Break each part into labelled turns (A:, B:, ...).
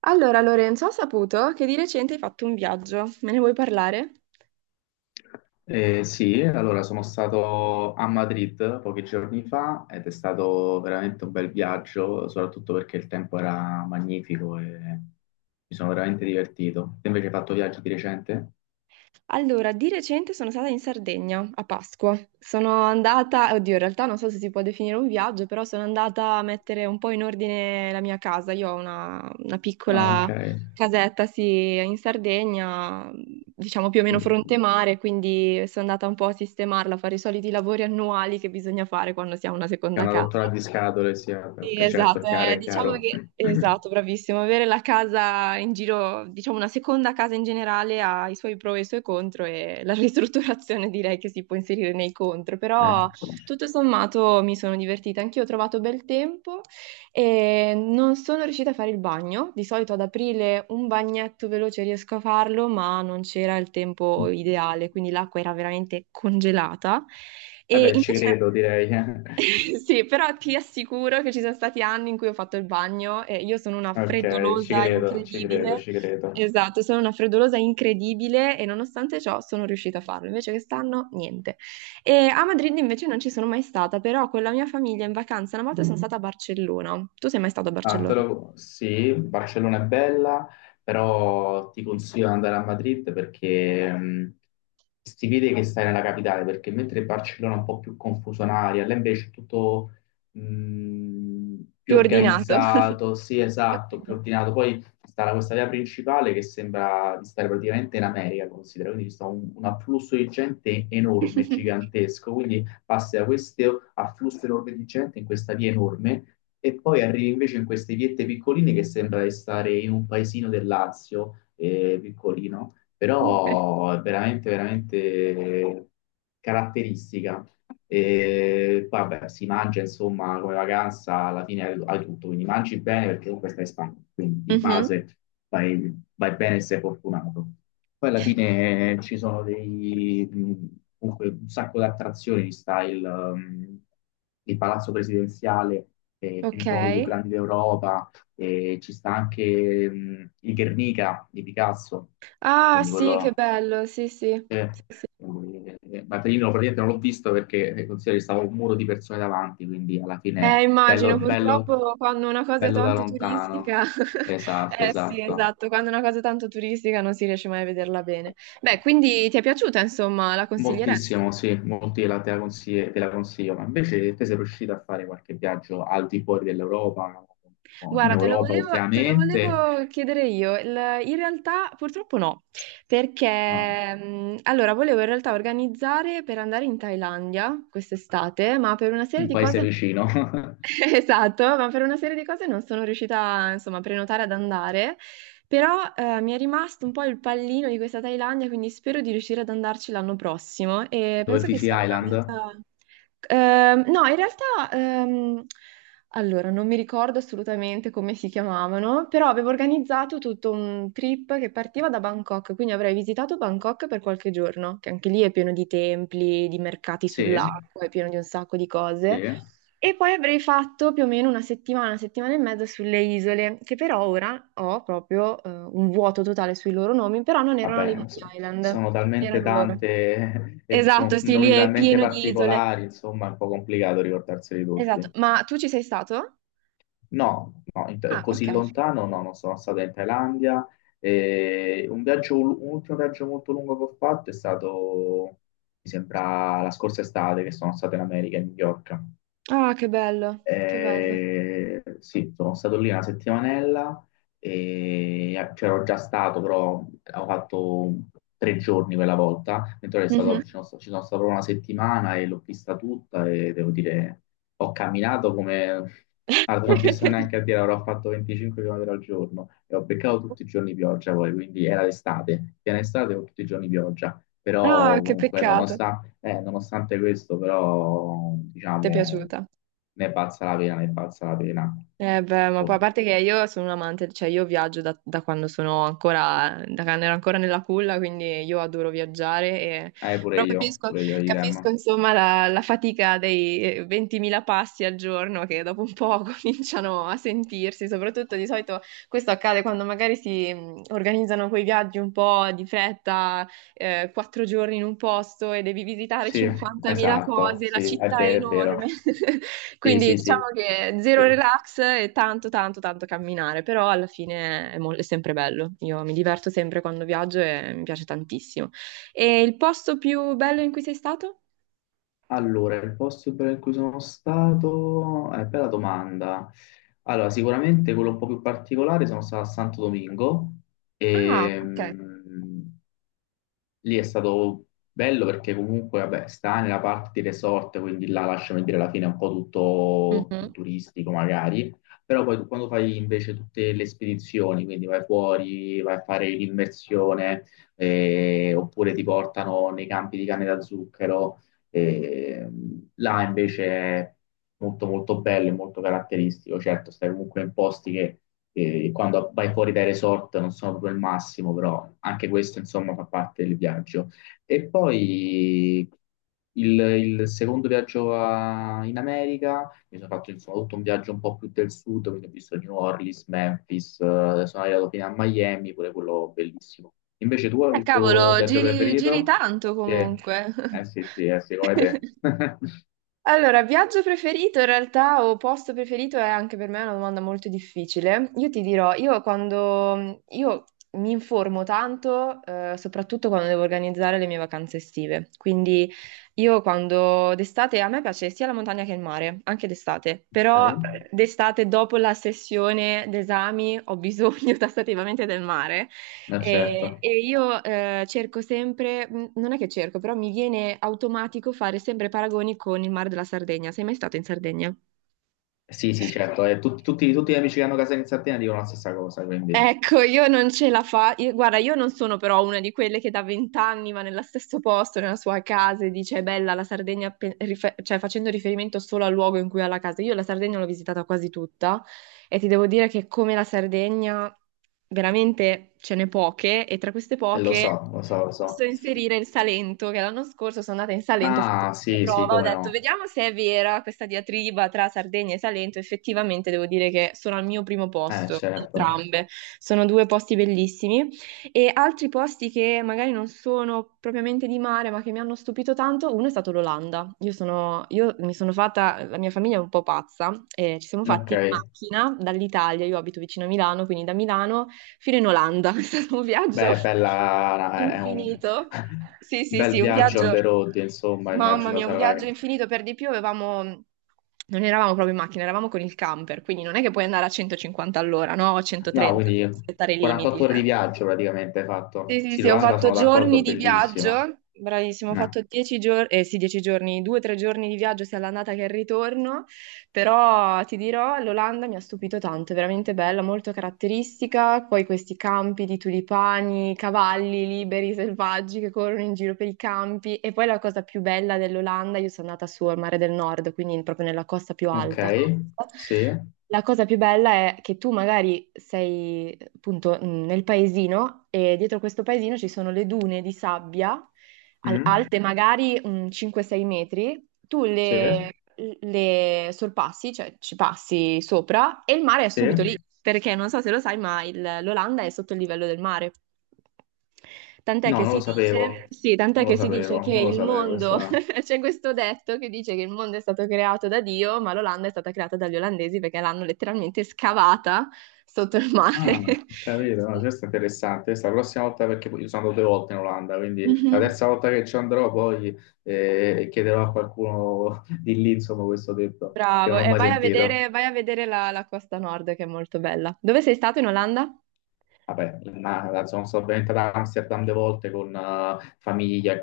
A: Allora, Lorenzo, ho saputo che di recente hai fatto un viaggio. Me ne vuoi parlare?
B: Sì, allora sono stato a Madrid pochi giorni fa ed è stato veramente un bel viaggio, soprattutto perché il tempo era magnifico e mi sono veramente divertito. Te invece hai fatto viaggi di recente?
A: Allora, di recente sono stata in Sardegna a Pasqua. Sono andata, oddio, in realtà non so se si può definire un viaggio, però sono andata a mettere un po' in ordine la mia casa. Io ho una
B: Ah,
A: piccola
B: ok.
A: casetta, sì, in Sardegna, diciamo più o meno
B: Quindi
A: fronte mare, quindi sono andata un po' a sistemarla, a fare i soliti lavori annuali che bisogna fare quando si ha una
B: è
A: seconda
B: una
A: casa.
B: rottura di scatole, sì, vabbè,
A: Sì,
B: ok, certo,
A: esatto,
B: chiaro, è
A: diciamo
B: chiaro.
A: che, esatto, bravissimo, avere la casa in giro, diciamo una seconda casa in generale ha i suoi pro e i suoi contro e la ristrutturazione direi che si può inserire nei contro,
B: Eh.
A: però tutto sommato mi sono divertita, anch'io ho trovato bel tempo e non sono riuscita a fare il bagno. Di solito ad aprile un bagnetto veloce riesco a farlo, ma non c'era il tempo ideale, quindi l'acqua era veramente congelata. E
B: Vabbè, ci
A: invece...
B: credo, direi.
A: Sì, però ti assicuro che ci sono stati anni in cui ho fatto il bagno e io sono una
B: Ok, ci
A: freddolosa
B: credo, ci credo,
A: incredibile.
B: ci credo.
A: Esatto, sono una freddolosa incredibile e nonostante ciò sono riuscita a farlo. Invece quest'anno niente. E a Madrid invece non ci sono mai stata, però con la mia famiglia in vacanza una volta sono stata a Barcellona. Tu sei mai stato a Barcellona?
B: Sì, Barcellona è bella, però ti consiglio di andare a Madrid perché si vede che stai nella capitale, perché mentre Barcellona è un po' più confusionaria, là invece è tutto mh, più
A: Più ordinato.
B: organizzato, sì, esatto, più ordinato. Poi sta questa via principale che sembra di stare praticamente in America, considera, quindi c'è un afflusso di gente
A: Ok.
B: enorme, gigantesco, quindi passi da questo afflusso enorme di gente in questa via enorme e poi arrivi invece in queste viette piccoline che sembra di stare in un paesino del Lazio, piccolino, però è veramente, veramente caratteristica. E vabbè, si mangia insomma come vacanza, alla fine hai tutto, quindi mangi bene perché comunque stai in Spagna, quindi di
A: Mhm.
B: base vai, vai bene e sei fortunato. Poi alla fine ci sono comunque un sacco di attrazioni di style, il Palazzo Presidenziale è
A: Ok.
B: comunque uno dei più grandi d'Europa, e ci sta anche il Guernica di Picasso,
A: Ah,
B: quindi
A: sì, che bello, sì, sì.
B: eh,
A: Sì, sì.
B: Mattarino praticamente non l'ho visto perché considero che stava un muro di persone davanti, quindi alla fine
A: Immagino,
B: bello, bello,
A: purtroppo quando una cosa è
B: bello da
A: tanto
B: lontano.
A: turistica,
B: Esatto,
A: eh sì,
B: esatto.
A: esatto, quando una cosa è tanto turistica non si riesce mai a vederla bene. Beh, quindi ti è piaciuta, insomma, la consiglieresti?
B: Moltissimo, sì, molti la te la consigli- te la consiglio, ma invece te sei riuscito a fare qualche viaggio al di fuori dell'Europa, o in
A: Guarda, te lo
B: Europa
A: volevo, te lo
B: ultimamente?
A: volevo chiedere io. In realtà purtroppo no,
B: Ah,
A: perché allora volevo in realtà organizzare per andare in Thailandia quest'estate, ma per una serie
B: un
A: di
B: paese
A: cose...
B: vicino.
A: Esatto, ma per una serie di cose non sono riuscita, insomma, a prenotare ad andare, però mi è rimasto un po' il pallino di questa Thailandia, quindi spero di riuscire ad andarci l'anno prossimo e
B: Dove,
A: penso che
B: Fiji
A: sia una
B: Island?
A: meta... No, in realtà, ehm, allora, non mi ricordo assolutamente come si chiamavano, però avevo organizzato tutto un trip che partiva da Bangkok, quindi avrei visitato Bangkok per qualche giorno, che anche lì è pieno di templi, di mercati, sì,
B: Sì,
A: sull'acqua, è pieno di un sacco di
B: sì,
A: cose. E poi avrei fatto più o meno una settimana e mezza sulle isole, che però ora ho proprio un vuoto totale sui loro nomi, però non erano le
B: vabbè,
A: Phi
B: lo so.
A: Island, non
B: Sono talmente
A: erano loro.
B: tante e con
A: Esatto, sì, lì
B: nomi
A: è
B: talmente
A: pieno di isole.
B: particolari, insomma, è un po' complicato ricordarseli
A: Esatto,
B: tutti.
A: ma tu ci sei stato?
B: No, no,
A: Ah,
B: così
A: ok.
B: lontano no, non sono stato in Thailandia. E un ultimo viaggio molto lungo che ho fatto è stato, mi sembra, la scorsa estate, che sono stato in America, a New York.
A: Ah, che bello, che bello.
B: Sì, sono stato lì una settimanella e c'ero già stato, però ho fatto 3 giorni quella volta, mentre ero stato,
A: Mhm.
B: ci sono stato proprio una settimana e l'ho vista tutta e devo dire, ho camminato come... Guarda, non ti so neanche a dire, avrò fatto 25 km al giorno e ho beccato tutti i giorni pioggia poi, quindi era l'estate, piena estate con tutti i giorni pioggia, però
A: Ah, che
B: comunque
A: peccato.
B: nonostante... nonostante questo, però,
A: Ti è
B: diciamo,
A: piaciuta?
B: ne è valsa la pena, ne è valsa la pena.
A: Eh beh, ma poi a
B: Oh.
A: parte che io sono un amante, cioè io viaggio da quando ero ancora nella culla, quindi io adoro viaggiare, però capisco,
B: Pure io, idem.
A: capisco, insomma la fatica dei 20.000 passi al giorno che dopo un po' cominciano a sentirsi, soprattutto di solito questo accade quando magari si organizzano quei viaggi un po' di fretta, 4 giorni in un posto e devi visitare
B: Sì,
A: 50.000
B: esatto,
A: cose, la
B: sì, è
A: città è
B: vero, è
A: enorme.
B: vero. Sì,
A: Quindi
B: sì,
A: diciamo
B: sì,
A: che zero
B: sì.
A: relax e tanto, tanto, tanto camminare, però alla fine è, è sempre bello. Io mi diverto sempre quando viaggio e mi piace tantissimo. E il posto più bello in cui sei stato?
B: Allora, il posto bello in cui sono stato, è bella domanda. Allora, sicuramente quello un po' più particolare, sono stato a Santo Domingo,
A: Ah,
B: e,
A: ok.
B: lì è stato bello perché comunque, vabbè, sta nella parte di resort, quindi là lasciami dire alla fine è un po' tutto, tutto
A: Mhm.
B: turistico magari, però poi quando fai invece tutte le spedizioni, quindi vai fuori, vai a fare l'immersione, oppure ti portano nei campi di canne da zucchero, là invece è molto molto bello e molto caratteristico. Certo, stai comunque in posti che quando vai fuori dai resort non sono proprio il massimo, però anche questo insomma fa parte del viaggio. E poi il secondo viaggio in America, mi sono fatto insomma tutto un viaggio un po' più del sud, quindi ho visto New Orleans, Memphis, sono arrivato fino a Miami, pure quello bellissimo. Invece tu, il tuo
A: Cavolo,
B: viaggio
A: giri, giri
B: preferito?
A: tanto
B: Sì.
A: comunque.
B: Eh sì, sì, eh sì, come te.
A: Allora, viaggio preferito in realtà o posto preferito è anche per me una domanda molto difficile. Io ti dirò, io quando io mi informo tanto, soprattutto quando devo organizzare le mie vacanze estive. Quindi io quando d'estate a me piace sia la montagna che il mare, anche d'estate, però
B: Ok?
A: d'estate dopo la sessione d'esami ho bisogno tassativamente del mare
B: Ma
A: e,
B: certo.
A: e io cerco sempre, non è che cerco, però mi viene automatico fare sempre paragoni con il mare della Sardegna. Sei mai stato in Sardegna?
B: Sì, sì, certo. E tutti gli amici che hanno casa in Sardegna dicono la stessa cosa, quindi.
A: Ecco, io non ce la fa. Guarda, io non sono però una di quelle che da 20 anni va nello stesso posto, nella sua casa e dice è bella la Sardegna, cioè facendo riferimento solo al luogo in cui ha la casa. Io la Sardegna l'ho visitata quasi tutta e ti devo dire che come la Sardegna veramente ce n'è poche, e tra queste
B: E lo so,
A: poche
B: lo so, lo
A: posso
B: so.
A: inserire il Salento, che l'anno scorso sono andata in Salento, ho fatto
B: Ah,
A: questa
B: sì, sì,
A: prova, ho
B: come
A: detto
B: no.
A: vediamo se è vera questa diatriba tra Sardegna e Salento, effettivamente devo dire che sono al mio primo posto,
B: Certo.
A: entrambe. Sono due posti bellissimi. E altri posti che magari non sono propriamente di mare, ma che mi hanno stupito tanto, uno è stato l'Olanda. Io mi sono fatta, la mia famiglia è un po' pazza, e ci siamo
B: Ok.
A: fatti in macchina dall'Italia, io abito vicino a Milano, quindi da Milano fino in Olanda. È stato un viaggio
B: Beh, bella, è un
A: infinito. Sì, sì,
B: bel
A: sì, un
B: viaggio on
A: viaggio,
B: the road, insomma,
A: mamma
B: immagino
A: mia, un
B: sarà...
A: viaggio infinito. Per di più avevamo... Non eravamo proprio in macchina, eravamo con il camper, quindi non è che puoi andare a 150 all'ora, no? O
B: No,
A: 130 per
B: quindi
A: rispettare i
B: 48
A: limiti.
B: ore di
A: eh.
B: viaggio praticamente hai fatto.
A: Sì, sì,
B: Sì,
A: sì, ho
B: l'Olanda
A: fatto
B: sono
A: giorni
B: d'accordo,
A: di
B: bellissima.
A: viaggio, bravissimo, ho fatto
B: No.
A: 10 giorni, eh sì, 10 giorni, 2 o 3 giorni di viaggio sia all'andata che al ritorno, però ti dirò, l'Olanda mi ha stupito tanto, è veramente bella, molto caratteristica, poi questi campi di tulipani, cavalli liberi, selvaggi che corrono in giro per i campi, e poi la cosa più bella dell'Olanda, io sono andata su al Mare del Nord, quindi proprio nella costa più
B: Ok,
A: alta.
B: sì.
A: La cosa più bella è che tu magari sei appunto nel paesino e dietro questo paesino ci sono le dune di sabbia
B: Mm.
A: alte magari 5-6 metri, tu. Sì,
B: Sì?
A: le sorpassi, cioè ci passi sopra e il mare è
B: Sì?
A: subito lì, perché non so se lo sai, ma l'Olanda è sotto il livello del mare. Tant'è
B: No,
A: che
B: non
A: si
B: lo
A: dice,
B: sapevo.
A: sì, tant'è
B: Non lo
A: che si dice
B: sapevo,
A: che
B: non lo
A: il
B: sapevo.
A: mondo,
B: Questa...
A: c'è questo detto che dice che il mondo è stato creato da Dio, ma l'Olanda è stata creata dagli olandesi perché l'hanno letteralmente scavata sotto il mare.
B: Ah, ho capito, no,
A: Sì.
B: questo è interessante. Questa la prossima volta, perché io sono andato 2 volte in Olanda, quindi la
A: Mhm.
B: terza volta che ci andrò poi chiederò a qualcuno di lì, insomma, questo detto, che
A: Bravo,
B: non ho
A: e
B: mai sentito.
A: vai a vedere la costa nord che è molto bella. Dove sei stato in Olanda?
B: Vabbè, ma, insomma, sono venuto ad Amsterdam 2 volte con famiglia e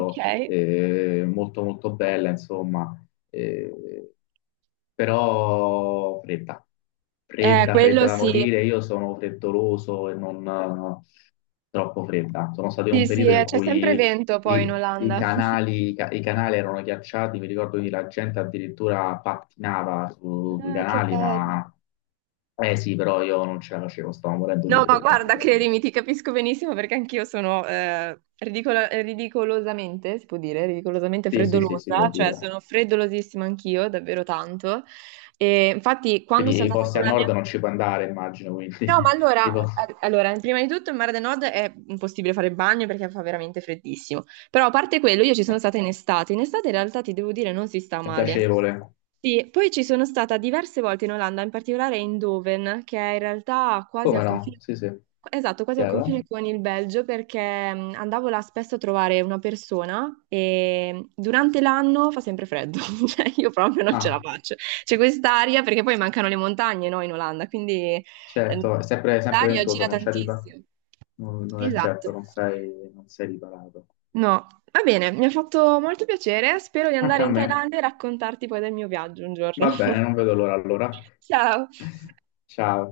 A: Ok.
B: molto molto bella, insomma. Eh, però fredda, fredda,
A: Quello
B: fredda da
A: sì.
B: morire. Io sono freddoloso e non troppo fredda. Sono stato in
A: Sì,
B: un
A: sì,
B: periodo in
A: c'è sempre
B: cui
A: vento poi in
B: i
A: Olanda.
B: canali, i canali erano ghiacciati, mi ricordo che la gente addirittura pattinava sui
A: Ah, che
B: canali,
A: bello.
B: ma eh sì, però io non ce la facevo, stavo morendo di
A: No, ma
B: freddo, mi
A: guarda,
B: ricordo.
A: credimi, ti capisco benissimo perché anch'io sono ridicolosamente, si può dire, ridicolosamente
B: Sì, sì, sì, si può
A: freddolosa, cioè
B: dire.
A: sono freddolosissima anch'io, davvero tanto. E infatti, quando sono
B: Quindi i
A: andata
B: posti
A: con
B: al
A: la
B: nord
A: mia...
B: non ci puoi andare, immagino,
A: No, ma
B: quindi
A: allora,
B: tipo,
A: allora, prima di tutto in Mare del Nord è impossibile fare il bagno perché fa veramente freddissimo. Però a parte quello, io ci sono stata in estate. In estate in realtà ti devo dire non si sta
B: è
A: male.
B: piacevole.
A: Sì, poi ci sono stata diverse volte in Olanda, in particolare in Doven, che è in realtà quasi
B: Come
A: al
B: no?
A: confine,
B: Sì, sì.
A: esatto, quasi al
B: Chiaro?
A: confine con il Belgio, perché andavo là spesso a trovare una persona e durante l'anno fa sempre freddo, cioè io proprio non ce la
B: Ah.
A: faccio. C'è quest'aria perché poi mancano le montagne, no, in Olanda, quindi eh,
B: Certo, è sempre
A: l'aria
B: ventosa,
A: gira
B: non ci arriva,
A: tantissimo.
B: non è
A: Esatto.
B: certo, non sei riparato.
A: No, va bene, mi ha fatto molto piacere. Spero di
B: Anche
A: andare
B: a
A: in
B: me.
A: Thailandia e raccontarti poi del mio viaggio un giorno.
B: Va bene, non vedo l'ora allora.
A: Ciao.
B: Ciao.